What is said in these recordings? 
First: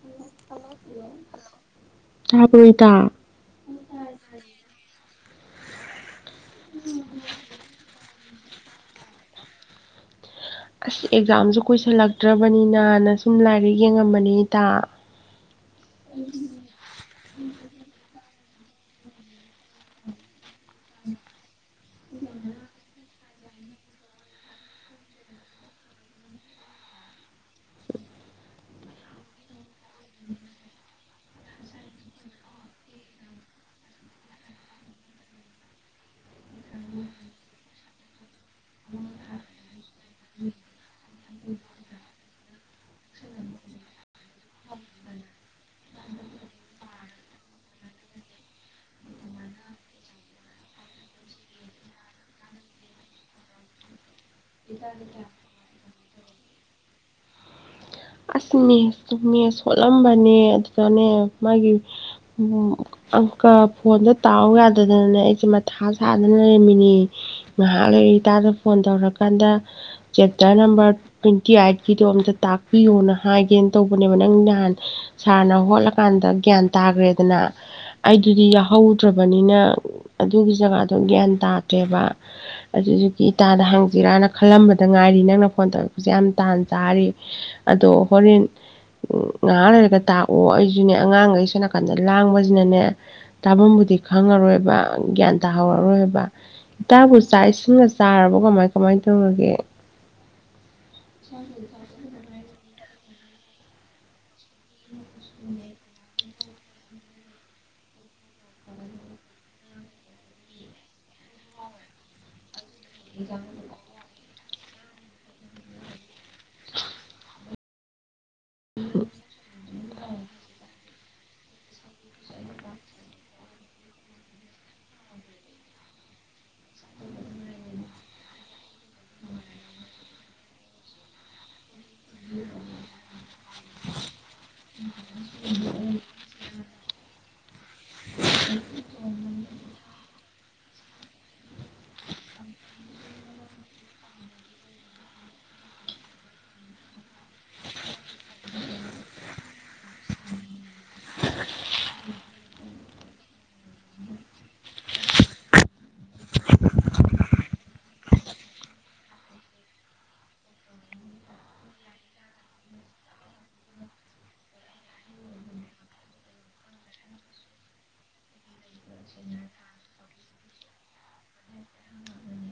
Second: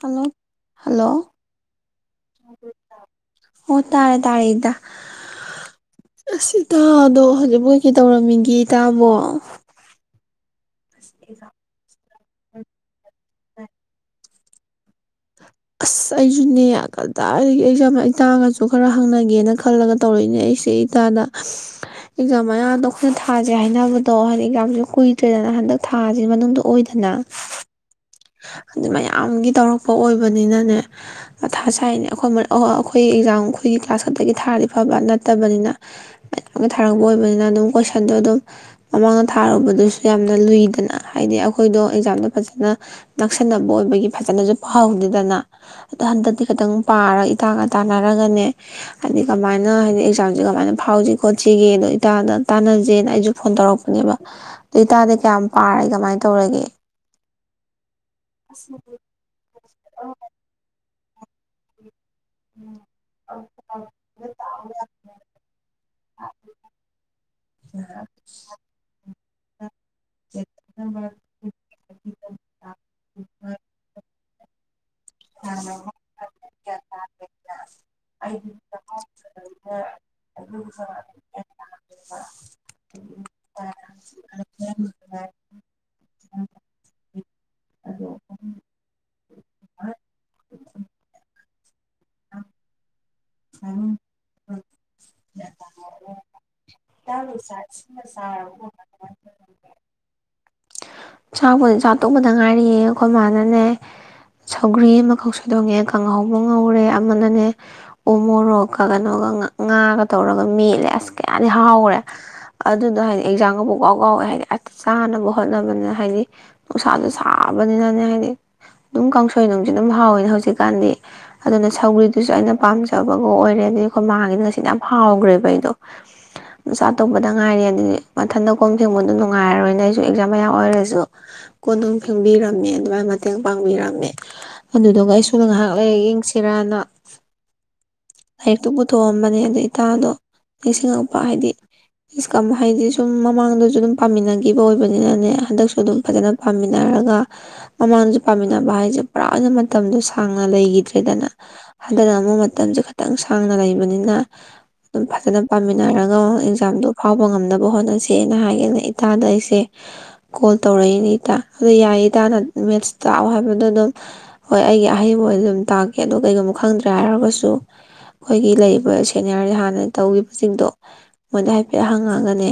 Hello hello ꯇꯥꯕ꯭ꯔꯣ ꯏꯇꯥ ꯑꯣ ꯇꯥꯔꯦ ꯇꯥꯔꯦ ꯏꯇꯥ ꯑꯁꯤ ꯇꯥꯗꯣ ꯍꯧꯖꯤꯛꯐꯥꯎꯒꯤ ꯇꯧꯔꯝꯃꯤꯒꯦ ꯒꯤ ꯇꯕꯣ ꯑꯁ ꯑꯦꯛꯖꯥꯝꯁꯨ ꯀꯨꯏꯁꯟꯂꯛ ꯐꯠꯇ꯭ꯔꯕꯅꯤꯅꯅ ꯁꯨꯝ ꯂꯥꯏꯔꯤꯛ ꯌꯦꯡꯉꯝꯕꯅꯤ ꯏꯇꯥ ꯑꯁ ꯑꯩꯁꯨ [unintelligible] ꯑꯗꯨꯣ ꯈꯔ ꯍꯪꯅꯒꯦꯅ ꯈꯜꯂꯒ ꯇꯧꯔꯛꯏꯅꯦ ꯑꯩꯁ ꯏ ꯏꯇꯥꯥꯗ ꯑꯦꯛꯖꯥꯝ ꯃꯌꯥꯝ ꯗ ꯊꯥꯁꯦ ꯍꯥꯏꯅꯕꯗꯣ ꯍꯧꯖꯤꯗꯤ ꯑꯦꯛ ꯌꯥꯝꯁ ꯀꯨꯏꯗ꯭ꯔꯦꯗꯅ ꯍꯟꯗꯛ ꯊꯥꯁꯤ ꯃꯅꯨꯡꯗ ꯑꯣꯏꯗꯅ ꯑꯗꯨ ꯃꯌꯥꯝꯒꯤ ꯇꯧꯔꯛ ꯄꯣ ꯑꯣꯏꯕꯅꯤꯅꯅꯦ ꯑꯊꯥ ꯁꯥꯏꯅꯤ ꯑꯈꯣꯏ ꯃ ꯑ ꯑ ꯑꯩꯈꯣꯏ ꯑꯦꯛꯖꯥꯝ ꯈꯨꯏꯒꯤ ꯀ꯭ꯂꯥꯁ ꯈꯛꯇꯒꯤ ꯊꯥꯔꯗꯤ ꯐꯕ ꯅꯠꯇꯕꯅꯤꯅ ꯃꯌꯥꯝꯒꯤ ꯊꯥꯔꯛꯄ ꯑꯣꯏꯕꯅꯤꯅ ꯑꯗꯨꯝ ꯀꯣꯏꯁꯟꯗꯣ ꯑꯗꯨꯝ ꯃꯃꯥꯡꯗ ꯊꯥꯔꯨꯕꯗꯨꯁꯨ ꯌꯥꯝꯅ ꯂꯨꯏꯗꯅ ꯍꯥꯏꯗꯤ ꯑꯩꯈꯣꯏꯗꯣ ꯑꯦꯛꯖꯥꯝꯗꯣ ꯐꯖꯅ ꯅꯛꯁꯟꯅꯕ ꯑꯣꯏꯕꯒꯤ ꯐꯖꯅꯁꯨ ꯐꯍꯥꯎꯗꯦꯗꯅ ꯗꯣ ꯍꯟꯗꯛꯇꯤ ꯈꯤꯇꯪ ꯄꯥꯔ ꯏꯇꯥꯒ ꯇꯥꯟꯅꯔꯒꯅꯦ ꯍꯥꯏꯗꯤ ꯀꯃꯥꯏꯅ ꯍꯥꯏꯗꯤ ꯑꯦꯛꯖꯥꯝꯁꯦ ꯀꯃꯥꯏꯅ ꯐꯥꯎꯁꯤ ꯈꯣꯠꯁꯤꯒꯦ ꯑꯗꯣ ꯏꯇꯥꯗ ꯇꯥꯟꯅꯖꯦꯅ ꯑꯩꯁꯨ ꯐꯣꯟ ꯇꯧꯔꯛꯄꯅꯦꯕ ꯗꯦꯇꯗꯤ ꯀꯌꯥꯝ ꯄꯥꯔꯒ ꯀꯃꯥꯏ ꯇꯧꯔꯒꯦ ꯑꯁ ꯃꯦ ꯃꯦꯁ ꯁꯣꯠꯂꯝꯕꯅꯦ ꯔꯃꯦ ꯃꯒꯤ ꯃꯨ ꯑꯪꯀ ꯐꯣꯟꯗꯣ ꯇꯥꯎ ꯌꯥꯗꯗꯅꯅꯦ ꯑꯩꯁꯦ ꯃꯊꯥ ꯁꯥꯗꯅ ꯂꯩꯔꯃꯤꯅꯤ ꯉꯍꯥꯛ ꯂꯩꯔꯤ ꯏꯇꯥꯗ ꯐꯣꯟ ꯇꯧꯔꯛ ꯀꯥꯟꯗ ꯆꯦꯞꯇꯔ ꯅꯝꯕꯔ ꯇ꯭ꯋꯦꯟꯇꯤ ꯑꯥꯏꯠꯀꯤꯗꯣ ꯑꯝꯇ ꯇꯥꯛ ꯅ ꯍꯥꯏꯒꯦꯅ ꯇꯧꯕꯅꯦ ꯅ ꯅꯪꯗꯤ ꯅꯍꯥꯟ ꯁꯥꯔꯅ ꯍꯣꯠꯂꯀꯥꯟꯗ ꯒ꯭ꯌꯥꯟ ꯇꯥꯈ꯭ꯔꯦꯗꯅ ꯑꯩꯗꯨꯗꯤ ꯌꯥꯎꯍꯧꯗ꯭ꯔꯕꯅꯤꯅ ꯑꯗꯨꯒꯤ ꯖꯒꯥꯗꯣ ꯒ꯭ꯌꯥꯟ ꯇꯥꯗ꯭ꯔꯦꯕ ꯑꯗꯨꯗꯨꯒꯤ ꯏꯇꯥꯗ ꯍꯥꯡꯖꯤꯔꯥꯅ ꯈꯜꯂꯝꯕꯗ ꯉꯥꯏꯔꯤ ꯅꯪꯅ ꯐꯣꯟ ꯇꯧ ꯌꯥꯝ ꯇꯥꯟ ꯇꯥꯔꯤ ꯑꯗꯣ ꯍꯣꯔꯦꯟ ꯉ ꯉꯍꯥꯛ ꯂꯩꯔꯒ ꯇꯥꯛꯑꯣ ꯑꯩꯁꯨꯅꯦ ꯑꯉꯥꯡꯒꯩ ꯁꯣ ꯅꯥꯀꯟꯗ ꯂꯥꯡꯕꯁꯤꯅꯅꯦ ꯇꯥꯕꯝꯕꯨꯗꯤ ꯈꯪꯉꯔꯣꯏꯕ ꯒ꯭ꯌꯥꯟ ꯇꯥꯍꯧꯔꯔꯣꯏꯕ ꯇꯥꯕꯨ ꯍꯤꯗꯥꯛ ꯆꯥꯛ ꯂꯩꯁꯥꯠ ꯏꯁꯤꯡꯒ ꯁꯤꯃ ꯆꯥꯔꯕꯣ ꯀꯃꯥꯏ ꯀꯃꯥꯏꯟ ꯀꯃꯥꯏꯅ ꯇꯧꯔꯒ ꯒꯦ ꯆꯥ ꯕꯣꯏ ꯆꯥ ꯇꯣꯛꯄꯗ ꯉꯥꯏ ꯌꯦ ꯈꯣꯏ ꯃꯥꯅꯥꯅꯦ ꯁꯧꯒꯔꯤ ꯑꯃ ꯀꯣꯁꯣ ꯗꯣꯡꯉꯦ ꯈꯪꯉꯧ ꯃꯨꯉꯧꯔꯦ ꯑꯃꯅꯅꯦ ꯎ ꯃꯣꯔꯣꯛꯀ ꯀꯅꯣꯒ ꯉ ꯉꯥꯒ ꯇꯧꯔꯒ ꯃꯦꯠꯂꯦ ꯑꯁ ꯀꯌꯥꯗꯤ ꯍꯥꯎꯒꯔꯦ ꯑꯗꯨꯗ ꯍꯥꯏꯗꯤ ꯑꯦꯛꯖꯥꯒꯕꯨ ꯄꯨꯀꯥꯎ ꯀꯥꯎꯋꯦ ꯍꯥꯏꯗꯤ ꯑꯠ ꯆꯥꯅꯅꯕꯥ ꯍꯣꯠꯅ ꯃꯅ ꯍꯥꯏꯗꯤ ꯅꯨꯡꯁꯥꯁꯨ ꯁꯥꯕꯅꯤꯅꯅꯦ ꯍꯥꯏꯗꯤ ꯑꯗꯨꯝ ꯀꯥꯡꯁꯣꯏ ꯅꯨꯡꯁꯨ ꯑꯗꯨꯝ ꯍꯥꯎꯋꯅꯦ ꯍꯧꯖꯤꯛꯀꯥꯟꯗꯤ ꯑꯗꯨꯅ ꯁꯧꯒ꯭ꯔꯤꯗꯨꯁꯨ ꯑꯩꯅ ꯄꯥꯝꯖꯕꯒ ꯑꯣꯏꯔꯦ ꯑꯗꯩ ꯑꯩꯈꯣꯏ ꯃꯥꯥꯡꯒꯤꯅ ꯉꯁꯤꯃ ꯌꯥꯝ ꯍꯥꯎꯈ꯭ꯔꯦꯕ ꯑꯩꯗꯣ ꯅꯨꯆꯥ ꯇꯧꯕꯗ ꯉꯥꯏꯔꯦ ꯑꯗꯗꯤ ꯃꯊꯟꯗ ꯀꯣꯝ ꯊꯦꯡꯕꯗꯣ ꯅꯨꯡꯉꯥꯏꯔꯔꯣꯏꯅ ꯑꯩꯁꯨ ꯑꯦꯛꯖꯥꯝ ꯃꯌꯥ ꯑꯣꯏꯔꯁ ꯖꯨ ꯀꯣꯅꯨꯡ ꯐꯦꯡꯕꯤꯔꯝꯃꯦ ꯑꯗꯨꯃꯥꯏ ꯃꯇꯦꯡ ꯄꯥꯡꯕꯤꯔꯝꯃꯦ ꯑꯗꯨꯗꯨꯒ ꯑꯩꯁꯨ ꯉꯍꯥꯛ ꯂꯩ ꯌꯦꯡꯁꯤꯔꯥꯅ ꯂꯥꯏꯔꯤꯛꯇꯨ ꯄꯨꯊꯣꯛꯑꯝꯕꯅꯦ ꯑꯗꯥ ꯏꯇꯥꯗꯣ ꯅꯤꯡꯁꯤꯡꯉꯛꯄ ꯍꯥꯏꯗꯤ ꯏꯁꯀꯝ ꯍꯥꯏꯗꯤ ꯁꯨꯝ ꯃꯃꯥꯡꯗꯁꯨ ꯑꯗꯨꯝ ꯄꯥꯃꯤꯟꯅꯒꯤꯕ ꯑꯣꯏꯕꯅꯤꯅꯅꯦ ꯍꯟꯗꯛꯁꯨ ꯑꯗꯨꯝ ꯐꯖꯅ ꯄꯥꯃꯤꯟꯅꯔꯒ ꯃꯃꯥꯡꯁꯨ ꯄꯥꯃꯤꯟꯅꯕ ꯍꯥꯏꯖꯦ ꯄꯨꯔꯥꯅ ꯃꯇꯝꯗꯨ ꯁꯥꯡꯅ ꯂꯩꯒꯤꯗ꯭ꯔꯦꯗꯅ ꯍꯟꯗꯛꯅ ꯑꯃꯨꯛ ꯃꯇꯝꯖꯦ ꯈ ꯈꯤꯇꯪ ꯁꯥꯡꯅ ꯂꯩꯕꯅꯤꯅ ꯑꯗꯨꯝ ꯐꯖꯅ ꯄꯥꯝꯃꯤꯟꯅꯔꯒ ꯑꯦꯛꯖꯥꯝꯗꯣ ꯐꯥꯎꯕ ꯉꯝꯅꯕ ꯍꯣꯠꯅꯁꯦꯅ ꯍꯥꯏꯒꯦꯅ ꯏꯇꯥꯗ ꯑꯩꯁꯦ ꯀꯣꯜ ꯇꯧꯔꯛꯏꯅꯦ ꯏꯇꯥ ꯑꯗꯨ ꯌꯥꯏꯌꯦ ꯇꯥꯅ ꯃꯦꯠꯁ ꯇꯥꯛꯑꯣ ꯍꯥꯏꯕꯗꯣ ꯑꯗꯨꯝ ꯍꯣꯏ ꯑꯩꯒꯤ ꯑꯍꯩꯕꯑꯣꯏꯗ ꯑꯗꯨꯝ ꯇꯥꯛꯀꯦ ꯑꯗꯣ ꯀꯩꯒꯨꯝꯕ ꯈꯪꯗ꯭ꯔꯦ ꯍꯥꯏꯔꯒꯁꯨ ꯑꯩꯈꯣꯏꯒꯤ ꯂꯩꯔꯤꯕ ꯁꯦꯅꯤꯌꯔꯒꯤ ꯍꯥꯟꯅ ꯇꯧꯒꯤꯕꯁꯤꯡꯗꯣ ꯃꯣꯏꯗ ꯍꯥꯏꯐꯦꯠ ꯍꯪꯉꯥꯒꯅꯦ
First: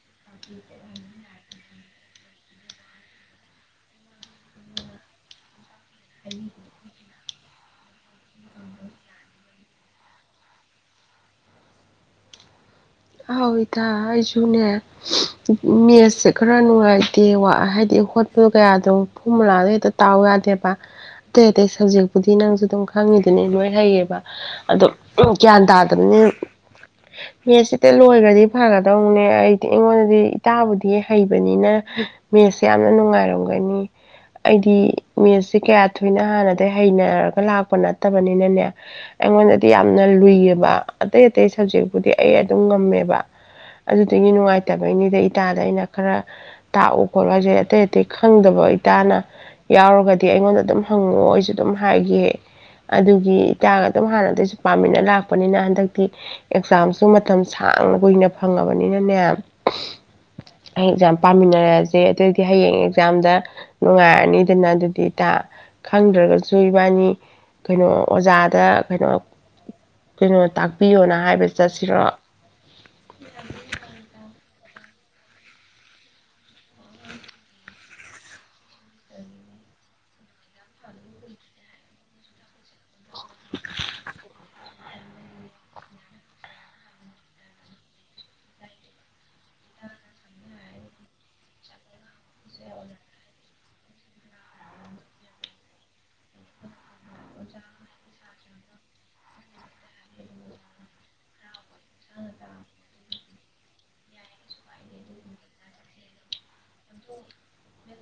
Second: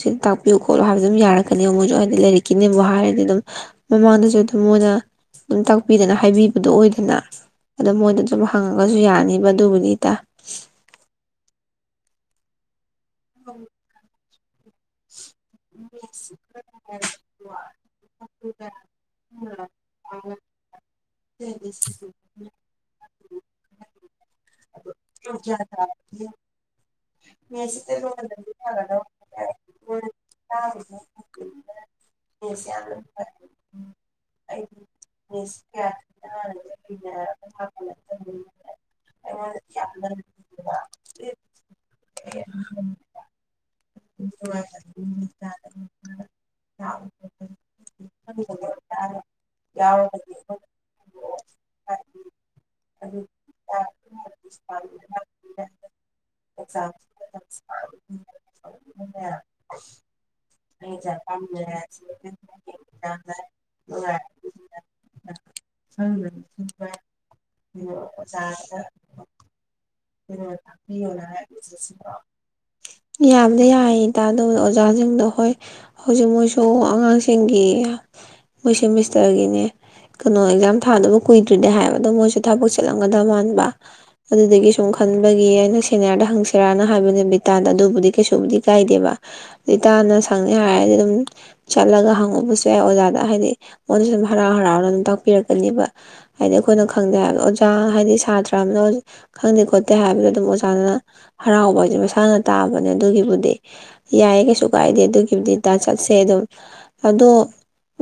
ꯁꯤ ꯇꯥꯛꯄꯤꯌꯨ ꯈꯣꯠꯂꯨ ꯍꯥꯏꯕꯗꯨ ꯑꯗꯨꯝ ꯌꯥꯔꯛꯀꯅꯤ ꯃꯣꯏꯖꯨ ꯍꯥꯏꯗꯤ ꯂꯥꯏꯔꯤꯛꯀꯤꯅꯦꯕꯨ ꯍꯥꯏꯔꯗꯤ ꯑꯗꯨꯝ ꯃꯃꯥꯡꯗꯁꯨ ꯑꯗꯨꯝ ꯃꯣꯏꯅ ꯑꯗꯨꯝ ꯇꯥꯛꯄꯤꯗꯅ ꯍꯥꯏꯕꯤꯕꯗꯣ ꯑꯣꯏꯗꯅ ꯑꯗ ꯃꯣꯏꯗ ꯑꯗꯨꯝ ꯍꯪꯉꯒꯖ ꯁꯨ ꯌꯥꯅꯤꯕ ꯑꯗꯨꯕꯨꯅꯤ ꯏꯇꯥ ꯑꯥꯎ ꯏꯇꯥ ꯑꯩꯁꯨ ꯗꯨꯅꯦ ꯃꯦꯠꯁꯦ ꯈꯔ ꯅꯨꯡꯉꯥꯏꯇꯦ ꯋꯥ ꯍꯥꯏꯗꯤ ꯍꯣꯠꯄ ꯀꯌꯥꯗꯣ ꯐꯣꯔꯃꯨꯂꯥꯗꯣ ꯍꯦꯛꯇ ꯇꯥꯎ ꯌꯥꯗꯦꯕ ꯑꯇꯩ ꯑꯇꯩ ꯁꯕꯖꯦꯛꯄꯨꯗꯤ ꯅꯪꯁꯨ ꯑꯗꯨꯝ ꯈꯪꯉꯤ ꯗꯤꯅꯦ ꯂꯣꯏ ꯍꯩꯌꯦꯕ ꯑꯗꯣ ꯎꯝ ꯒ꯭ꯌꯥꯟ ꯇꯥꯗꯕꯅꯤꯅ ꯅꯦꯠꯁꯦ ꯏꯗ ꯂꯣꯏꯈ꯭ꯔꯗꯤ ꯐꯒꯗꯧꯅꯦ ꯑꯩꯗꯤ ꯑꯩꯉꯣꯟꯗꯗꯤ ꯏꯇꯥꯕꯨꯗꯤ ꯍꯩꯕꯅꯤꯅ ꯃꯦꯠꯁꯦ ꯌꯥꯝꯅ ꯅꯨꯡꯉꯥꯏꯔꯝꯒꯅꯤ ꯑꯩꯗꯤ ꯃꯦꯠꯁꯦ ꯀꯌꯥ ꯊꯣꯏꯅ ꯍꯥꯟꯅꯗꯒꯤ ꯍꯩꯅꯔꯒ ꯂꯥꯛꯄ ꯅꯠꯇꯕꯅꯤꯅꯅꯦ ꯑꯩꯉꯣꯟꯗꯗꯤ ꯌꯥꯝꯅ ꯂꯨꯏꯌꯦꯕ ꯑꯇꯩ ꯑꯇꯩ ꯁꯕꯖꯦꯛꯄꯨꯗꯤ ꯑꯩ ꯉꯝꯃꯦꯕ ꯑꯗꯨꯒꯤ ꯅꯨꯡꯉꯥꯏꯇꯕꯩꯅꯤꯗ ꯏꯇꯥꯗ ꯑꯩꯅ ꯈꯔ ꯇꯥꯛꯎ ꯈꯣꯠꯂꯨ ꯍꯥꯏꯁꯦ ꯑꯇꯩ ꯑꯇꯩ ꯈꯪꯗꯕ ꯏꯇꯥꯅ ꯌꯥꯎꯔꯒꯗꯤ ꯑꯩꯉꯣꯟꯗ ꯑꯗꯨꯝ ꯍꯪꯉꯛꯑꯣ ꯑꯩꯁꯨ ꯑꯗꯨꯝ ꯍꯥꯏꯒꯦ ꯑꯗꯨꯒꯤ ꯏꯇꯥꯒ ꯑꯗꯨꯝ ꯍꯥꯟꯅꯗꯩꯁꯨ ꯄꯥꯝꯃꯤꯟꯅ ꯂꯥꯛꯄꯅꯤꯅ ꯍꯟꯗꯛꯇꯤ ꯑꯦꯛꯖꯥꯝꯁꯨ ꯃꯠ ꯁꯥꯡꯅ ꯀꯨꯏꯅ ꯐꯪ ꯅꯤꯅꯅꯦ ꯑꯩ ꯑꯦꯛꯖꯥꯝ ꯄꯥꯝꯃꯤꯟꯅꯔꯁꯦ ꯑꯗꯨꯏꯗꯤ ꯍꯌꯦꯡ ꯑꯦꯛꯖꯥꯝꯗ ꯅꯨꯡꯉꯥꯏꯔꯅꯤꯗꯅ ꯑꯗꯨꯗꯤ ꯏꯇꯥ ꯈꯪꯗ꯭ꯔꯒꯁꯨ ꯏꯕꯥꯅꯤ ꯀꯩꯅꯣ ꯑꯣꯖꯥꯗ ꯀꯩꯅꯣ ꯀꯩꯅꯣ ꯇꯥꯛꯄꯤꯌꯣꯅ ꯍꯥꯏꯕ ꯆꯠꯁꯤꯔꯣ ꯌꯥꯝꯗꯤ ꯌꯥꯏꯌꯦ ꯏꯇꯥ ꯑꯗꯣ ꯑꯣꯖꯥꯁꯤꯡꯗꯣ ꯍꯣꯏ ꯍꯧꯖꯤꯛ ꯃꯣꯏꯁꯨ ꯑꯉꯥꯡꯁꯤꯡꯒꯤ ꯃꯣꯏ ꯁꯦꯃꯤꯁꯇꯔꯒꯤꯅꯦ ꯀꯩꯅꯣ ꯑꯦꯛꯖꯥꯝ ꯊꯥꯗꯧꯕ ꯀꯨꯏꯗ꯭ꯔꯦꯗꯤ ꯍꯥꯏꯕ ꯑꯗꯣ ꯃꯣꯏꯁꯨ ꯊꯥꯕꯛ ꯆꯤꯜꯂꯝ ꯒꯗ ꯃꯥꯟꯕ ꯑꯗꯨꯗꯒꯤ ꯁꯨꯝ ꯈꯟꯕꯒꯤ ꯑꯩꯅ ꯁꯦꯅꯤꯌꯥꯔꯗ ꯍꯪꯁꯤꯔꯥꯅ ꯍꯥꯏꯕꯅꯦ ꯕꯤꯇꯥꯗ ꯑꯗꯨꯕꯨꯗꯤ ꯀꯩꯁꯨꯕꯨꯗꯤ ꯀꯥꯏꯗꯦꯕ꯫ ꯏꯇꯥꯅ ꯁꯪꯅꯤ ꯍꯥꯏꯔꯗꯤ ꯑꯗꯨꯝ ꯆꯠꯂꯒ ꯍꯪꯉꯨꯕꯁꯨ ꯌꯥꯏ ꯑꯣꯖꯥꯗ ꯍꯥꯏꯗꯤ ꯃꯉꯣꯟꯗꯁꯨ ꯑꯗꯨꯝ ꯍꯔꯥꯎ ꯍꯔꯥꯎꯅ ꯑꯗꯨꯝ ꯇꯥꯛꯄꯤꯔꯛꯀꯅꯦꯕ꯫ ꯍꯥꯏꯗꯤ ꯑꯩꯈꯣꯏꯅ ꯈꯪꯗꯦ ꯍꯥꯏꯕꯗ ꯑꯣꯖꯥ ꯍꯥꯏꯗꯤ ꯁꯥꯇ꯭ꯔ ꯑꯃꯅ ꯈꯪꯗꯦ ꯈꯣꯠꯇꯦ ꯍꯥꯏꯕꯗ ꯑꯗꯨꯝ ꯑꯣꯖꯥꯅ ꯍꯔꯥꯎꯕ ꯖꯤ ꯃꯁꯥꯅ ꯑꯗꯨꯒꯤꯕꯨꯗꯤ ꯌꯥꯏꯌꯦ ꯀꯩꯁꯨ ꯀꯥꯏꯗꯦ ꯑꯗꯨꯒꯤꯕꯨꯗꯤ ꯏꯇꯥ ꯆꯠꯁꯦ ꯑꯗꯨꯝ꯫ ꯑꯗꯣ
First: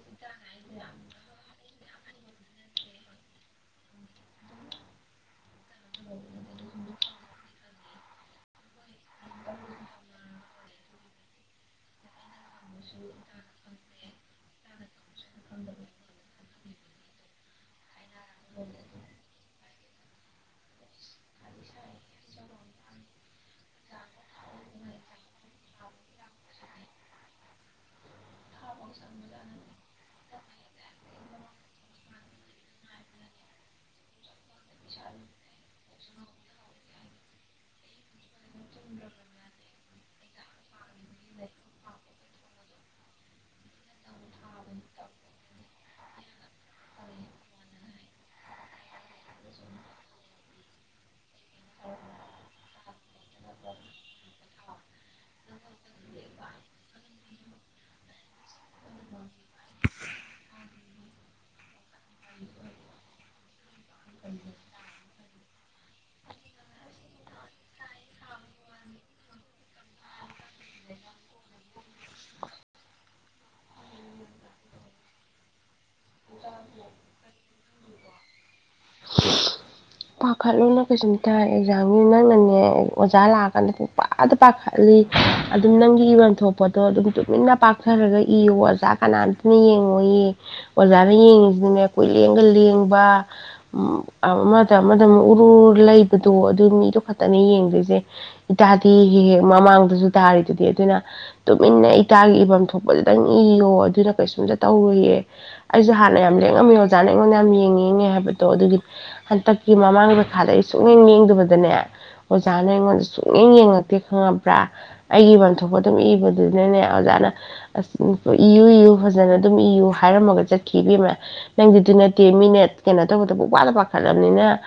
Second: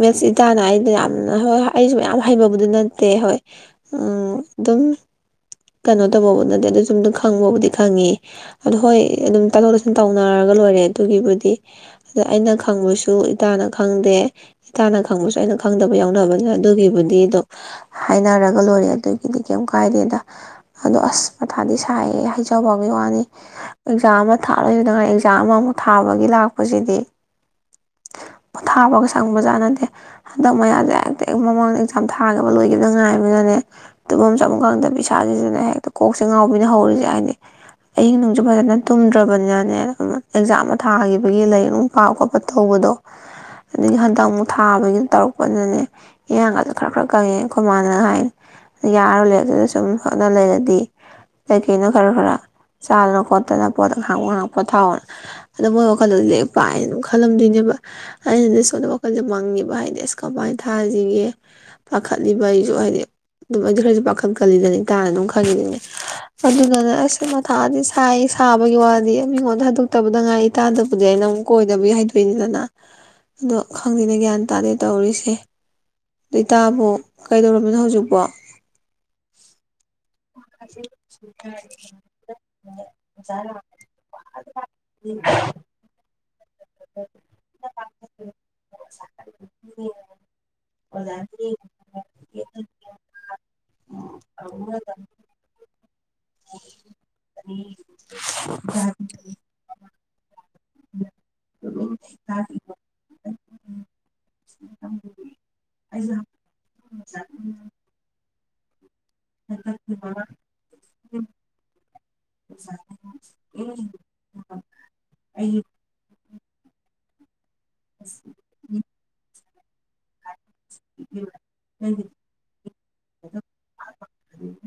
ꯃꯦꯠꯁꯦ ꯏꯇꯥꯅ ꯑꯩꯗꯣ ꯌꯥꯝꯅ ꯍꫭꯏ ꯑꯩꯁꯨ ꯌꯥꯝ ꯍꯩꯕꯕꯨꯗꯤ ꯅꯠꯇꯦ ꯍꯣꯏ ꯝꯝ ꯗꯨꯝ ꯀꯩꯅꯣ ꯇꯧꯕꯕꯨ ꯅꯠꯇꯦ ꯑꯗꯨ ꯁꯨꯝꯗ ꯈꯪꯕꯕꯨꯗꯤ ꯈꯪꯉꯤ꯫ ꯑꯗꯣ ꯍꯣꯏ ꯑꯗꯨꯝ ꯇꯥꯊꯣꯛ ꯇꯥꯁꯤꯟ ꯇꯧꯅꯔꯒ ꯂꯣꯏꯔꯦ ꯑꯗꯨꯒꯤꯕꯨꯗꯤ, ꯑꯗ ꯑꯩꯅ ꯈꯪꯕꯁꯨ ꯏꯇꯥꯅ ꯈꯪꯗꯦ, ꯏꯇꯥꯅ ꯈꯪꯕꯁꯨ ꯑꯩꯅ ꯈꯪꯗꯕ ꯌꯥꯎꯅꯕꯅꯤꯅ ꯑꯗꯨꯒꯤꯕꯨꯗꯤ ꯑꯗꯨꯝ ꯍꯥꯏꯅꯔꯒ ꯂꯣꯏꯔꯦ ꯑꯗꯨꯒꯤꯗꯤ ꯀꯩꯝ ꯀꯥꯏꯗꯦꯗ꯫ ꯑꯗꯣ ꯑꯁ ꯃꯊꯥꯗꯤ ꯁꯥꯏꯍꯦ ꯍꯥꯏꯖꯕꯒꯤ ꯋꯥꯅꯤ꯫ ꯑꯦꯛꯖꯥꯝ ꯑꯃ ꯊꯥ ꯂꯣꯏꯕꯗ ꯉꯥꯏꯔꯤ ꯑꯦꯛꯖꯥꯝ ꯑꯃꯃꯨꯛ ꯊꯥꯕꯒꯤ ꯂꯥꯛꯄꯁꯤꯗꯤ, ꯄꯣꯊꯥꯕꯒ ꯁꯪꯕꯖꯥꯠꯅꯠꯇꯦ ꯍꯟꯗꯛ ꯃꯌꯥꯁꯦ ꯍꯦꯛꯇ ꯃꯃꯥꯡꯗ ꯑꯦꯛꯖꯥꯝ ꯊꯥꯈꯤꯕ ꯂꯣꯏꯈꯤꯕꯗ ꯉꯥꯏꯃꯤꯅꯅꯦ ꯇꯨꯝꯐꯝ ꯆꯥꯐꯝ ꯈꯪꯗꯕꯤ ꯏꯁꯥ ꯖꯤꯖꯨꯅꯦ ꯍꯦꯛꯇ ꯀꯣꯛꯁꯦ ꯉꯥꯎꯕꯤꯅꯦ ꯍꯧꯔꯤꯁꯦ ꯍꯥꯏꯗꯤ꯫ ꯑꯍꯤꯡ ꯅꯨꯡꯁꯨ ꯐꯖꯅ ꯇꯨꯝꯗ꯭ꯔꯕꯅꯤꯅꯅꯦ ꯑꯦꯛꯖꯥꯝ ꯑꯃ ꯊꯥꯈꯤꯕꯒꯤ ꯂꯥꯏꯔꯤꯛ ꯑꯃꯨꯛ ꯄꯥꯕ ꯈꯣꯠꯄ ꯇꯧꯕꯗꯣ, ꯑꯗꯒꯤ ꯍꯟꯗꯛ ꯑꯃꯨꯛ ꯊꯥꯕꯒꯤꯗ ꯇꯧꯔꯛꯄꯅꯤꯅꯅꯦ, ꯏꯌꯥꯥꯡꯒꯁꯨ ꯈꯔ꯭ꯛ ꯈꯔꯛ ꯀꯪꯉꯦ ꯑꯩꯈꯣꯏ ꯏ ꯃꯥꯥꯟꯅ ꯍꯥꯏ ꯌꯥꯔꯔꯣꯏ ꯂꯥꯏꯔꯤꯛꯇꯨꯗ ꯁꯨꯝ ꯍꯣꯠꯅꯥ ꯂꯩꯔꯗꯤ, ꯀꯩꯀꯩꯅꯣ ꯈꯔ-ꯈꯔ ꯆꯥꯗꯅ ꯈꯣꯠꯇꯅ ꯄꯣꯠ ꯉꯥꯍꯥꯛ-ꯉꯥꯍꯥꯛ ꯄꯣꯠꯊꯥꯎꯅ, ꯑꯗꯣ ꯃꯣꯏ ꯋꯥꯈꯜꯗ ꯂꯥꯏꯛꯄꯥꯏꯅ ꯑꯗꯨꯝ ꯈꯜꯂꯝꯗꯣꯏꯅꯦꯕ꯫ ꯑꯩꯅꯗꯤ ꯁꯣꯝꯗ ꯋꯥꯈꯜꯁꯦ ꯃꯪꯉꯤꯕ ꯍꯥꯏꯗꯤ ꯑꯁ ꯀꯃꯥꯏꯅ ꯊꯥꯁꯤꯒꯦ, ꯄꯥꯈꯠꯂꯤꯕ ꯑꯩꯁꯨ ꯍꯥꯏꯗꯤ, [unintelligible] ꯈꯔꯁꯨ ꯄꯥꯈꯠꯀꯜꯂꯤꯗꯅ ꯑꯩꯗꯤ꯫ ꯏꯇꯥꯅ ꯑꯗꯨꯝ ꯈꯪꯉꯤꯗꯨꯅꯤ꯫ ꯑꯗꯨꯗꯅꯦ ꯑꯩꯁꯦ ꯃꯊꯥꯗꯤ ꯁꯥꯏ ꯁꯥꯕꯒꯤ ꯋꯥꯗꯤ ꯃꯤꯉꯣꯟꯗ ꯍꯥꯏꯗꯣꯛꯇꯕꯗ ꯉꯥꯏ ꯏꯇꯥꯗꯕꯨꯗꯤ ꯑꯩꯅ ꯑꯃꯨꯛ ꯀꯣꯏꯗꯕꯒꯤ ꯍꯩꯗꯣꯛꯏꯅꯤꯗꯅ꯫ ꯑꯗꯣ ꯈꯪꯗꯦꯅꯦ ꯒ꯭ꯌꯥꯟ ꯇꯥꯗꯦ ꯇꯧꯔꯤꯁꯦ꯫ ꯗꯣ ꯏꯇꯥꯕꯨ ꯀꯩꯗꯧꯔꯝ ꯅꯣ ꯍꯧꯖꯤꯛꯄꯣ ꯄꯥꯈꯠꯂꯨꯅꯨ ꯀꯩꯁꯨꯝꯇꯥ ꯑꯦꯛꯖꯥꯝꯒꯤ ꯅꯪꯅꯅꯦ ꯑꯣꯖꯥ ꯂꯥꯛꯑꯀꯥꯟꯗ ꯄꯨꯨꯡꯄꯥꯗ ꯄꯥꯈꯠꯂꯤ꯫ ꯑꯗꯨꯝ ꯅꯪꯒꯤ ꯏꯚꯝ ꯄꯣꯠꯇꯣ ꯑꯗꯨꯝ ꯇꯨꯃꯤꯟꯅ ꯄꯥꯛꯊꯔꯒ ꯏꯌꯣ ꯑꯣꯖꯥ ꯀꯅꯥꯝꯇꯅ ꯌꯦꯡꯉꯣꯏꯌꯦ꯫ ꯑꯣꯖꯥꯅ ꯌꯦꯡꯉꯤꯁꯤꯗꯤꯅꯦ ꯀꯨꯏꯂꯦꯡꯒ ꯂꯦꯡꯕ ꯎꯝ ꯑꯃꯥ ꯗ ꯑꯃꯗꯃꯨꯛ ꯎꯔꯨ ꯂꯩ ꯑꯗꯣ ꯑꯗꯨ ꯃꯤꯗꯣ ꯈꯠꯇꯅꯦ ꯌꯦꯡꯗꯣꯏꯁꯦ ꯏꯇꯥꯗꯤ ꯍꯦꯛ-ꯍꯦꯛ ꯃꯃꯥꯡꯗꯁꯨ ꯇꯥꯔꯤ ꯑꯗꯨꯗꯤ ꯑꯗꯨꯅ ꯇꯨꯃꯤꯟꯅ ꯏꯇꯥꯒꯤ ꯏꯐꯝ ꯊꯣꯛꯄꯗꯨꯗꯪ ꯏꯌꯣ ꯑꯗꯨꯅ ꯀꯩꯁꯨꯝꯇ ꯇꯧꯔꯣꯏꯌꯦ꯫ ꯑꯩꯁꯨ ꯍꯥꯟꯅ ꯌꯥꯝ ꯂꯦꯡꯉꯝꯃꯦ ꯑꯣꯖꯥꯅ ꯑꯩꯉꯣꯟꯗ ꯌꯥꯝ ꯌꯦꯡꯉꯤꯉꯦ ꯍꯥꯏꯕ ꯇꫭ ꯑꯗꯨꯒꯤ ꯍꯟꯇꯛꯀꯤ ꯃꯃꯥꯡ ꯄꯩꯈꯥꯗ ꯑꯩ ꯁꯨꯡꯌꯦꯡ ꯌꯦꯡꯗꯕꯗꯅꯦ, ꯑꯣꯖꯥꯅ ꯑꯩꯉꯣꯟꯗ ꯁꯨꯡꯌꯦꯡ ꯌꯦꯡꯉꯛꯇꯦ ꯈꯪꯉꯕ꯭ꯔꯥ꯫ ꯑꯩꯒꯤ ꯏ ꯋꯥꯟ ꯊꯣꯛꯣꯛꯄ ꯑꯗꯨꯝ ꯏꯕ ꯑꯗꯨꯅꯅꯦ ꯑꫭꯖꯥꯅ ꯑꯁ ꯎꯟ ꯏꯌꯨ-ꯏꯌꯨ ꯐꯖꯅ ꯗꯨꯝ ꯏꯌꯨ꯫ ꯍꯥꯏꯔꯝꯃꯒ ꯆꯠꯈꯤ ꯏꯕꯦꯃ ꯅꯪꯗꯤꯗꯨ ꯅꯠꯇꯦ ꯃꯤꯅ ꯀꯩꯅꯣ ꯇꯧꯕꯗꯕꯨ ꯄꯥꯗ ꯄꯥ ꯍꯜꯂꯕꯅꯤꯅ [inaudible]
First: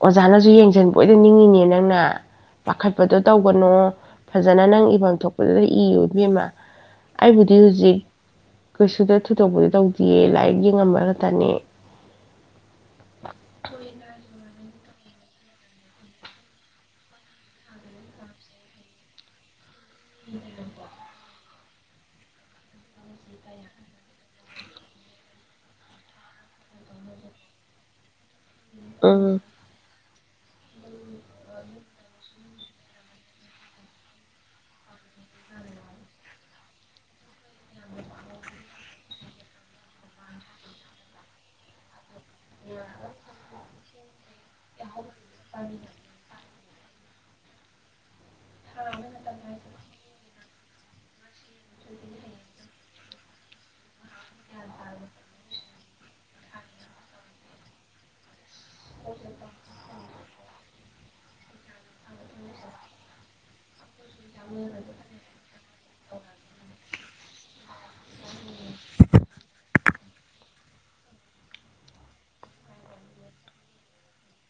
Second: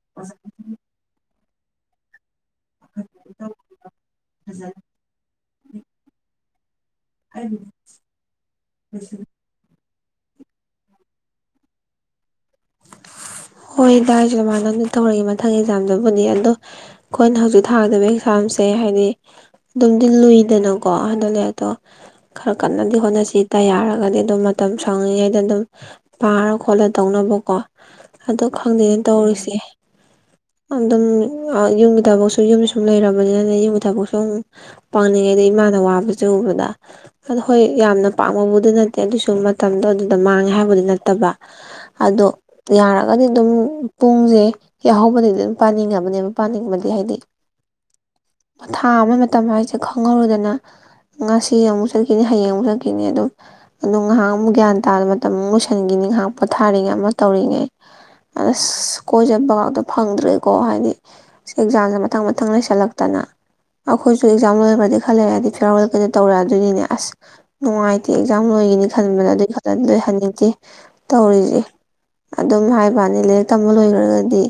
ꯑꯣꯖꯥꯅꯁꯨ ꯌꯦꯡꯁꯤꯟꯕꯣꯏꯗ ꯅꯤꯡꯉꯤꯅꯦꯅ ꯅꯪꯅ ꯄꯥꯈꯠꯄꯗꯣ ꯇꯧꯒꯅꯣ ꯐꯖꯅ ꯅꯪ ꯏꯐꯝ ꯊꯣꯛꯄꯗꯨꯗ ꯏꯌꯣ ꯏꯕꯤꯃ꯫ ꯑꯩꯕꯨꯗꯤ ꯍꯧꯖꯤꯛ ꯀꯩꯁꯨꯗ ꯊꯣꯏꯗꯣꯛꯄꯗꯤ ꯇꯧ ꯇꯤꯌꯦ ꯂꯥꯏꯔꯤꯛ ꯌꯦꯡꯉꯝꯃꯕ ꯅꯠꯇꯅꯤ ꯍꯥꯏꯗ ꯑꯩꯖꯨ ꯗꯨꯃꯥꯏꯅ ꯇꯧꯔꯏ ꯃꯊꯪꯒꯤ ꯑꯦꯛꯖꯥꯝꯗꯨꯕꯨꯅꯤ ꯑꯗꯣ ꯑꯩꯈꯣꯏꯅ ꯍꯧꯖꯤꯛ ꯊꯥꯒꯗꯕ ꯑꯦꯛꯖꯥꯝꯁꯦ ꯍꯥꯏꯗꯤ ꯑꯗꯨꯝꯗꯤ ꯂꯨꯏꯗꯅꯀꯣ ꯍꯥꯏꯗ ꯂꯩꯦ ꯑꯗꯣ ꯈꯔ ꯀꯟꯅꯗꯤ ꯍꯣꯠꯅꯁꯤ ꯇ ꯌꯥꯔꯒꯗꯤ ꯑꯗꯨꯝ ꯃꯇꯝ ꯁꯪꯂꯤꯉꯩꯗ ꯑꯗꯨꯝ ꯄꯥꯔ ꯈꯣꯠꯂ ꯇꯧꯅꯕ ꯀꯣ ꯑꯗꯨ ꯈꯪꯗꯦꯅ ꯎꯝ ꯇꯧꯔꯤꯁꯦ ꯑꯗꯨꯝ ꯌꯨꯝꯒꯤ ꯊꯕꯛꯁꯨ ꯌꯨꯝ ꯁꯨꯝ ꯂꯩꯔꯕꯅꯤꯅꯅꯦ ꯌꯨꯝꯒꯤ ꯊꯕꯛꯁꯨ ꯑꯗꯨꯨꯝ ꯄꯥꯡꯅꯤꯡꯉꯩꯗ ꯏꯃꯥꯅ ꯋꯥꯕꯁꯦ ꯎꯕꯗ ꯑꯗꯣ ꯍꯣꯏ ꯌꯥꯝꯅ ꯄꯥꯡꯕꯕꯨꯗꯤ ꯅꯠꯇꯦ ꯑꯗꯨꯏꯁꯨ ꯃꯇꯝꯗꯣ ꯑꯗꯨꯗ ꯃꯥꯡꯉꯦ ꯍꯥꯏꯕꯗꯤ ꯅꯠꯇꯕ ꯑꯗꯣ ꯌꯥꯔꯒꯗꯤ ꯑꯗꯨꯝ ꯄꯨꯡꯁꯦ ꯌꯥꯍꯧꯕꯗꯒꯤꯗꯤ ꯑꯗꯨꯝ ꯄꯥꯅꯤꯡꯉꯕꯅꯦꯕ ꯄꯥꯅꯤꯡꯕꯅꯤ ꯍꯥꯏꯗꯤ ꯊꯥ ꯑꯃ ꯃꯇꯝ ꯍꯥꯏꯁꯦ ꯈꯪꯍꯧꯔꯨꯗꯅ ꯉꯁꯤ ꯑꯃꯨꯛ ꯆꯠꯈꯤꯅꯤ ꯍꯌꯦꯡ ꯑꯃꯨꯛ ꯆꯠꯈꯤꯅꯤ ꯑꯗꯨ ꯑꯗꯣ ꯉꯥꯏꯍꯥꯛ ꯑꯃꯨꯛ ꯒ꯭ꯌꯥꯟ ꯇꯥꯕ ꯃꯇꯝ ꯑꯃꯨꯛ ꯂꯣꯏꯁꯤꯟꯈꯤꯅꯤ ꯉꯥꯏꯍꯥꯛ ꯄꯣꯊꯥꯔꯤꯉꯩ ꯑꯃ ꯇꯧꯔꯤꯉꯩ ꯑꯗ ꯀꯣꯏꯖꯠꯕꯒꯇꯣ ꯐꯪꯗ꯭ꯔꯦꯀꯣ ꯍꯥꯏꯗꯤ ꯑꯦꯛꯖꯥꯝꯁꯦ ꯃꯊꯪ ꯃꯊꯪ ꯂꯩꯁꯜꯂꯛꯇꯅ ꯑꯩꯈꯣꯏꯁꯨ ꯑꯦꯛꯖꯥꯝ ꯂꯣꯏꯕ꯭ꯔꯗꯤ ꯈꯜꯂꯔꯦꯗꯤ ꯐꯤꯌꯥꯔꯋꯦꯜ ꯀꯩꯅꯣ ꯇꯧꯔꯛꯑ ꯑꯗꯨꯣꯏꯅꯤꯅꯦ ꯑꯁ ꯅꯨꯡꯉꯥꯏꯇꯦ ꯑꯦꯛꯖꯥꯝ ꯂꯣꯏꯒꯤꯅꯤ ꯈꯟꯕꯗ ꯑꯗꯨꯒꯤ ꯈꯛꯇ ꯂꯣꯏꯍꯟꯅꯤꯡꯗꯦ ꯇꯧꯔꯤꯁꯦ ꯑꯗꯨꯝ ꯍꯥꯏꯕꯅꯤ ꯂꯥꯏꯔꯤꯛ ꯇꯝꯕ ꯂꯣꯏꯈ꯭ꯔꯒꯗꯤ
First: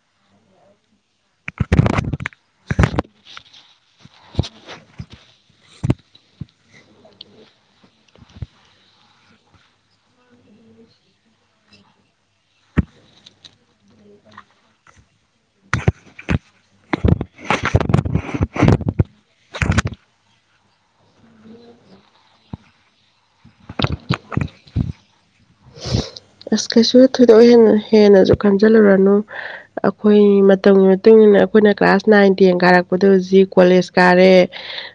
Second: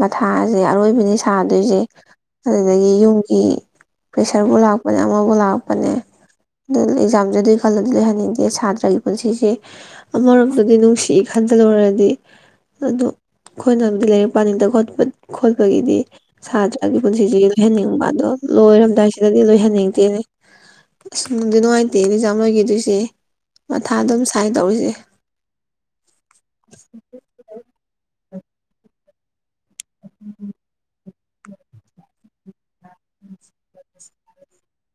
ꯃꯊꯥꯁꯦ ꯑꯔꯣꯏꯕꯅꯦ ꯁꯥꯗꯣꯏꯁꯦ ꯑꯗꯨꯗꯒꯤ ꯌꯨꯝꯒꯤ ꯄ꯭ꯔꯦꯁꯔꯕꯨ ꯂꯥꯛꯄꯅꯦ ꯑꯃꯕꯨ ꯂꯥꯛꯄꯅꯦ ꯑꯗꯨ ꯑꯦꯛꯖꯥꯝꯁꯦ ꯑꯗꯨꯒꯤ ꯈꯜꯂꯗꯤ ꯂꯣꯏꯍꯟꯅꯤꯡꯗꯦ ꯁꯥꯇ꯭ꯔꯒꯤ ꯄꯨꯟꯁꯤꯁꯦ ꯑꯃꯔꯣꯝꯛꯇꯗꯤ ꯅꯨꯡꯁꯤ ꯈꯟꯗ ꯂꯣꯏꯔꯗꯤ ꯑꯗꯨ ꯑꯩꯈꯣꯏꯅꯕꯨꯗꯤ ꯂꯥꯏꯔꯤꯛ ꯄꯥꯅꯤꯡꯗꯄ ꯈꯣꯠꯄꯒꯤꯗꯤ ꯁꯥꯇ꯭ꯔꯒꯤ ꯄꯨꯟꯁꯤꯁꯤ ꯂꯣꯏꯍꯟꯅꯤꯡꯕ ꯑꯗꯣ ꯂꯣꯏꯔꯝꯗꯥꯏꯁꯤꯗꯗꯤ ꯂꯣꯏꯍꯟꯅꯤꯡꯗꯦꯅꯦ ꯑꯁ ꯅꯨꯡꯗꯤ ꯅꯨꯡꯉꯥꯏꯇꯦ ꯑꯦꯛꯖꯥꯝ ꯂꯣꯏꯈꯤꯗꯣꯏꯁꯦ ꯃꯊꯥ ꯑꯗꯨꯝ ꯁꯥꯏꯟ ꯇꯧꯔꯤꯁꯦ ꯑꯁ ꯀꯩꯁꯨ ꯊꯣꯏꯗꯣꯛ ꯍꯦꯟꯅ ꯍꯦꯟꯅꯁꯨ ꯈꯟꯖꯤꯜꯂꯨꯔꯅꯨ ꯑꯩꯈꯣꯏ ꯃꯇꯝ ꯃꯇꯨꯡꯟꯅ ꯑꯩꯈꯣꯏꯅ ꯀ꯭ꯂꯥꯁ ꯅꯥꯏꯟ ꯇꯦꯟ ꯀꯥꯔꯛꯄꯗ ꯍꯧꯖꯤꯛ ꯀꯣꯂꯦꯖ ꯀꯥꯔꯦ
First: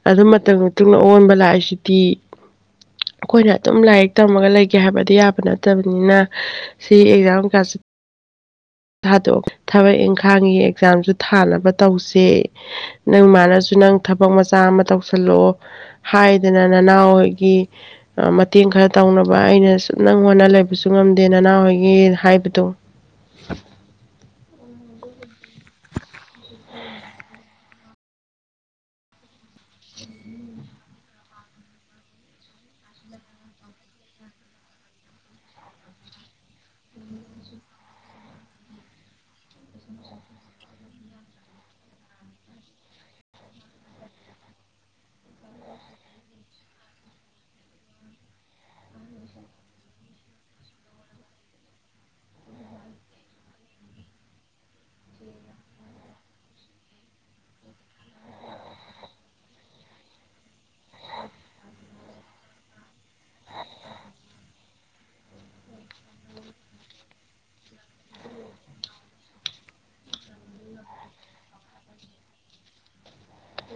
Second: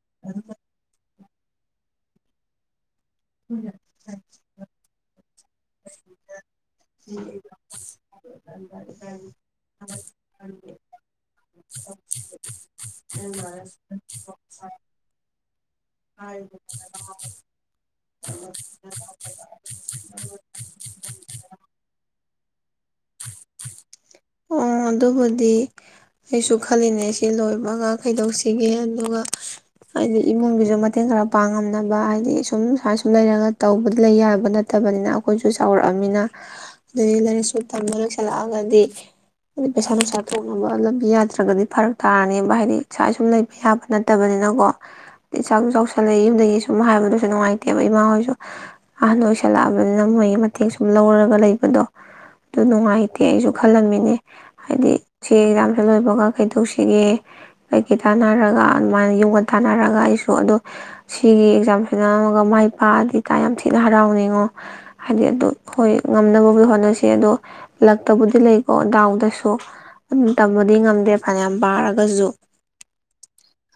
ꯑꯗꯨ ꯃꯇꯝ ꯃꯇꯨꯡ ꯑꯣꯟꯕ ꯂ ꯂꯥꯏꯁꯤꯤ ꯑꯩꯈꯣꯏꯅ ꯑꯗꯨꯝ ꯂꯥꯏꯔꯤꯛ ꯇꯝꯃꯒ ꯂꯩꯒꯦ ꯍꯥꯏꯕꯗꯤ ꯌꯥꯕ [inaudible] ꯃꯥ ꯁꯤ ꯑꯦꯛꯖꯥꯝ ꯀꯁꯤ ꯊꯥꯗꯣꯛ ꯊꯕꯛ ꯏꯪꯈꯥꯡꯒꯤ ꯑꯦꯛꯖꯥꯝꯁꯨ ꯊꯥꯅꯕ ꯇꯧꯁꯦ ꯅꯪ ꯏꯃꯅꯁꯨ ꯅꯪ ꯊꯕꯛ ꯃꯆꯥ ꯑꯃ ꯇꯧꯁꯤꯜꯂꯛꯑꯣ ꯍꯥꯏꯗꯅ ꯅꯅꯥꯎ ꯍꯣꯏꯒꯤ ꯃꯇꯦꯡ ꯈꯔ ꯇꯧꯅꯕ ꯑꯩꯅ ꯁ ꯅꯪ ꯍꯣꯠꯅ ꯂꯩꯕꯁꯨ ꯉꯝꯗꯦ ꯅꯅꯥꯎꯍꯣꯏꯒꯤ ꯍꯥꯏꯕꯗꯣ ꯑꯣ ꯑꯗꯨꯕꯨꯗꯤ ꯑꯩꯁꯨ ꯈꯜꯂꯤꯅꯦ ꯑꯩꯁꯤ ꯂꯣꯏ ꯃꯉꯥ ꯀꯩꯗꯧꯁꯤꯒꯦ ꯑꯗꯨꯒ ꯍꯥꯏꯗꯤ ꯏꯃꯨꯡ ꯕꯤꯖ ꯃ ꯃꯇꯦꯡ ꯈꯔ ꯄꯥꯡꯉꯝꯅꯕ ꯍꯥꯏꯗꯤ ꯁꯨꯝ ꯁꯨꯃꯥꯏꯅ ꯁꯨꯝ ꯂꯩꯔꯒ ꯇꯧꯕꯗꯤ ꯂꯩ ꯌꯥꯕ ꯅꯠꯇꯕꯅꯤꯅ ꯑꯩꯈꯣꯏꯁꯨ ꯆꯥꯎꯔꯛꯑꯅꯤꯅ ꯑꯗꯨꯗꯗꯒꯤ ꯂꯥꯏꯔꯤꯛꯁꯨ ꯃꯇꯝꯗ ꯂꯣꯏꯁꯜꯂꯛꯑꯒꯗꯤ ꯍꯥꯏꯗꯤ ꯄꯩꯁꯥ ꯅꯨꯡꯁꯥ ꯊꯣꯛꯅꯕ ꯂꯝꯕꯤ ꯌꯥꯗ꯭ꯔꯒꯗꯤ ꯐꯔꯛ ꯇꯥꯔꯅꯦꯕ ꯍꯥꯏꯗꯤ ꯏꯁꯥ ꯁꯨꯝ ꯂꯩꯕ ꯌꯥꯕ ꯅꯠꯇꯕꯅꯤꯅꯀꯣ ꯑ ꯏꯁꯥꯛꯁꯨ ꯆꯥꯎꯁꯜꯂꯛꯏ ꯌꯨꯝꯗꯒꯤ ꯁꯨꯝ ꯍꯥꯏꯕꯗꯨꯁꯨ ꯅꯨꯡꯉꯥꯏꯇꯦꯕ ꯏꯃꯥ ꯍꯣꯏꯁꯨ ꯑꯍꯟ ꯑꯣꯏꯣꯏꯁꯜꯂꯛꯑꯕꯅꯤꯅ ꯃꯣꯏꯒꯤ ꯃꯇꯦꯡ ꯁꯨꯝ ꯂꯧꯔꯒ ꯂꯩꯕꯗꯣ ꯑꯗꯨ ꯅꯨꯡꯉꯥꯏꯇꯦ ꯑꯩꯁꯨ ꯈꯜꯂꯝꯟꯃꯤꯅꯦ ꯍꯥꯏꯗꯤ ꯁꯤ ꯑꯦꯛꯖꯥꯝꯁꯦ ꯂꯣꯏꯕꯒ ꯀꯩꯗꯣꯛꯁꯤꯒꯦ ꯀꯩꯀꯩ ꯇꯥꯟꯅꯔꯒ ꯑꯗꯨꯃꯥꯏꯅ ꯌꯨꯝꯒ ꯇꯥꯟꯅꯔꯒ ꯑꯩꯁꯨ ꯑꯗꯣ ꯁꯤꯒꯤ ꯑꯦꯛꯖꯥꯝꯁꯤꯦ ꯅꯝꯃꯒ ꯃꯥꯏ ꯄꯥꯛꯑꯗꯤ ꯏꯇꯥꯥꯏ ꯌꯥꯝ ꯊꯤꯅ ꯍꯔꯥꯎꯅꯤꯡꯉꯣ ꯍꯥꯏꯗꯤ ꯑꯗꯨ ꯍꯣꯏ ꯉꯝꯅꯕꯒꯤ ꯍꯣꯠꯅꯁꯤ ꯑꯗꯣ ꯂꯛꯇꯕꯨꯗꯤ ꯂꯩꯀꯣ ꯗꯥꯎꯗꯁꯨ ꯑꯗꯨꯝ ꯇꯝꯕꯗꯤ ꯉꯝꯗꯦ ꯐꯅꯌꯥꯝ ꯄꯥꯔꯒꯁꯨ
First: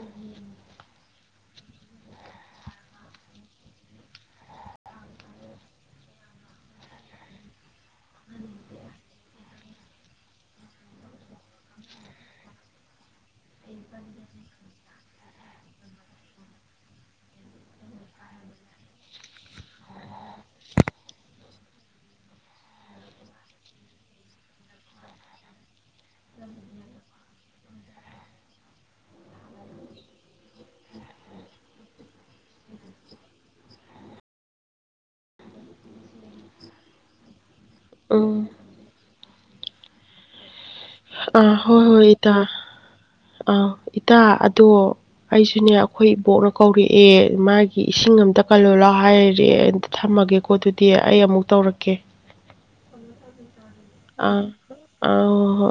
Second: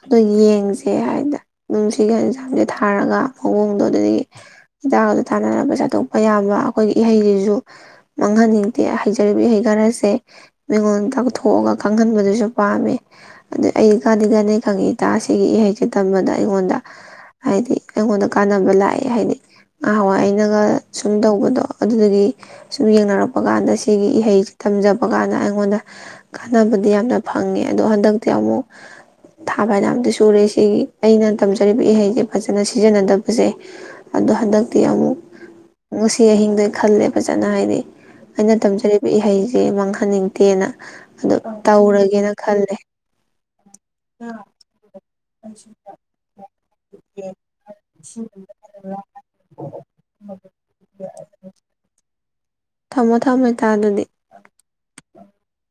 ꯑꯗꯨ ꯌꯦꯡꯁꯦ ꯍꯥꯏꯗꯅ ꯑꯗꯨꯝ ꯁꯤꯒꯤ ꯑꯦꯟꯖꯥꯝꯁꯦ ꯊꯥꯔꯒ ꯃꯑꯣꯡꯗꯣ ꯑꯗꯨꯗꯒꯤ ꯍꯤꯗꯥꯛꯒꯗ ꯊꯥꯅꯔꯅꯕ ꯆꯥꯊꯣꯛꯄ ꯌꯥꯕ ꯑꯩꯈꯣꯏꯒꯤ ꯏꯍꯩꯁꯤꯁꯨ ꯃꯥꯡꯍꯟꯅꯤꯡꯗꯦ ꯍꯩꯖꯔꯤꯕ ꯏꯍꯩ ꯈꯔꯁꯦ ꯃꯤꯉꯣꯟꯗ ꯇꯥꯛꯊꯣꯛꯑꯒ ꯈꯪꯍꯟꯕꯗꯨꯁꯨ ꯄꯥꯝꯃꯦ ꯑꯗꯨꯗ ꯑꯩ ꯀꯥꯟꯗꯤ ꯀꯅꯤ ꯈꯪꯉꯤ ꯏꯇꯥ ꯁꯤꯒꯤ ꯏꯍꯩꯁꯦ ꯇꯝꯕꯗ ꯑꯩꯉꯣꯟꯗ ꯍꯥꯏꯗꯤ ꯑꯩꯉꯣꯟꯗ ꯀꯥꯟꯅꯕ ꯂꯥꯛꯑꯦ ꯍꯥꯏꯗꯤ ꯉꯍꯥꯟꯋꯥꯏ ꯑꯩꯅꯒ ꯁꯨꯝ ꯇꯧꯕꯗꯣ ꯑꯗꯨꯗꯨꯒꯤ ꯁꯨꯝ ꯌꯦꯡꯅꯔꯛꯄ ꯀꯥꯟꯗ ꯁꯤꯒꯤ ꯏꯍꯩꯁ ꯇꯝꯖꯕ ꯀꯥꯟꯗ ꯑꯩꯉꯣꯟꯗ ꯀꯥꯟꯅꯕꯗꯤ ꯌꯥꯝꯅ ꯐꯪꯉꯦ ꯑꯗꯣ ꯍꯟꯗꯛꯇꯤ ꯑꯃꯨꯛ ꯊꯥ ꯄꯅ ꯑꯝꯇ ꯁꯨꯔꯦ ꯁꯤꯒꯤ ꯑꯩꯅ ꯇꯝꯖꯔꯤꯕ ꯏꯍꯩꯁꯦ ꯐꯖꯅ ꯁꯤꯖꯤꯟꯅꯗꯕꯁꯦ ꯑꯗꯣ ꯍꯟꯗꯛꯇꯤ ꯑꯃꯨꯛ ꯉꯁꯤ ꯑꯍꯤꯡꯗ ꯈꯜꯂꯦ ꯐꯖꯅ ꯍꯥꯏꯅꯦ ꯎꯝ ꯑꯅ ꯇ ꯆ ꯏꯍꯩꯁꯦ ꯃꯥꯡꯍꯟꯅꯤꯡꯗꯦꯅ ꯑꯗꯨ ꯑꯥ ꯍꯣꯏ ꯍꯣꯏ ꯇꯧꯔꯒꯦꯅ ꯏꯇꯥ ꯈꯜꯂꯦ ꯑꯥ ꯏꯇꯥ ꯑꯗꯣ ꯑꯩꯁꯨꯅꯦ ꯑꯩꯈꯣꯏ ꯏꯕꯣꯛꯅ ꯀꯧꯔꯛꯑꯦ ꯃꯥꯒꯤ ꯏꯁꯤꯡ ꯑꯝꯇ ꯀꯜꯂꯣ ꯂꯥꯛꯑꯣ ꯍꯥꯏꯔꯑꯦ ꯑꯝꯇ ꯊꯝꯃꯒꯦꯀꯣ ꯑꯗꯨꯗꯤ ꯑꯩ ꯑꯃꯨꯛ ꯇꯧꯔꯛꯀꯦ ꯊꯃꯣ ꯊꯃꯦ ꯑ ꯑ ꯍꯣ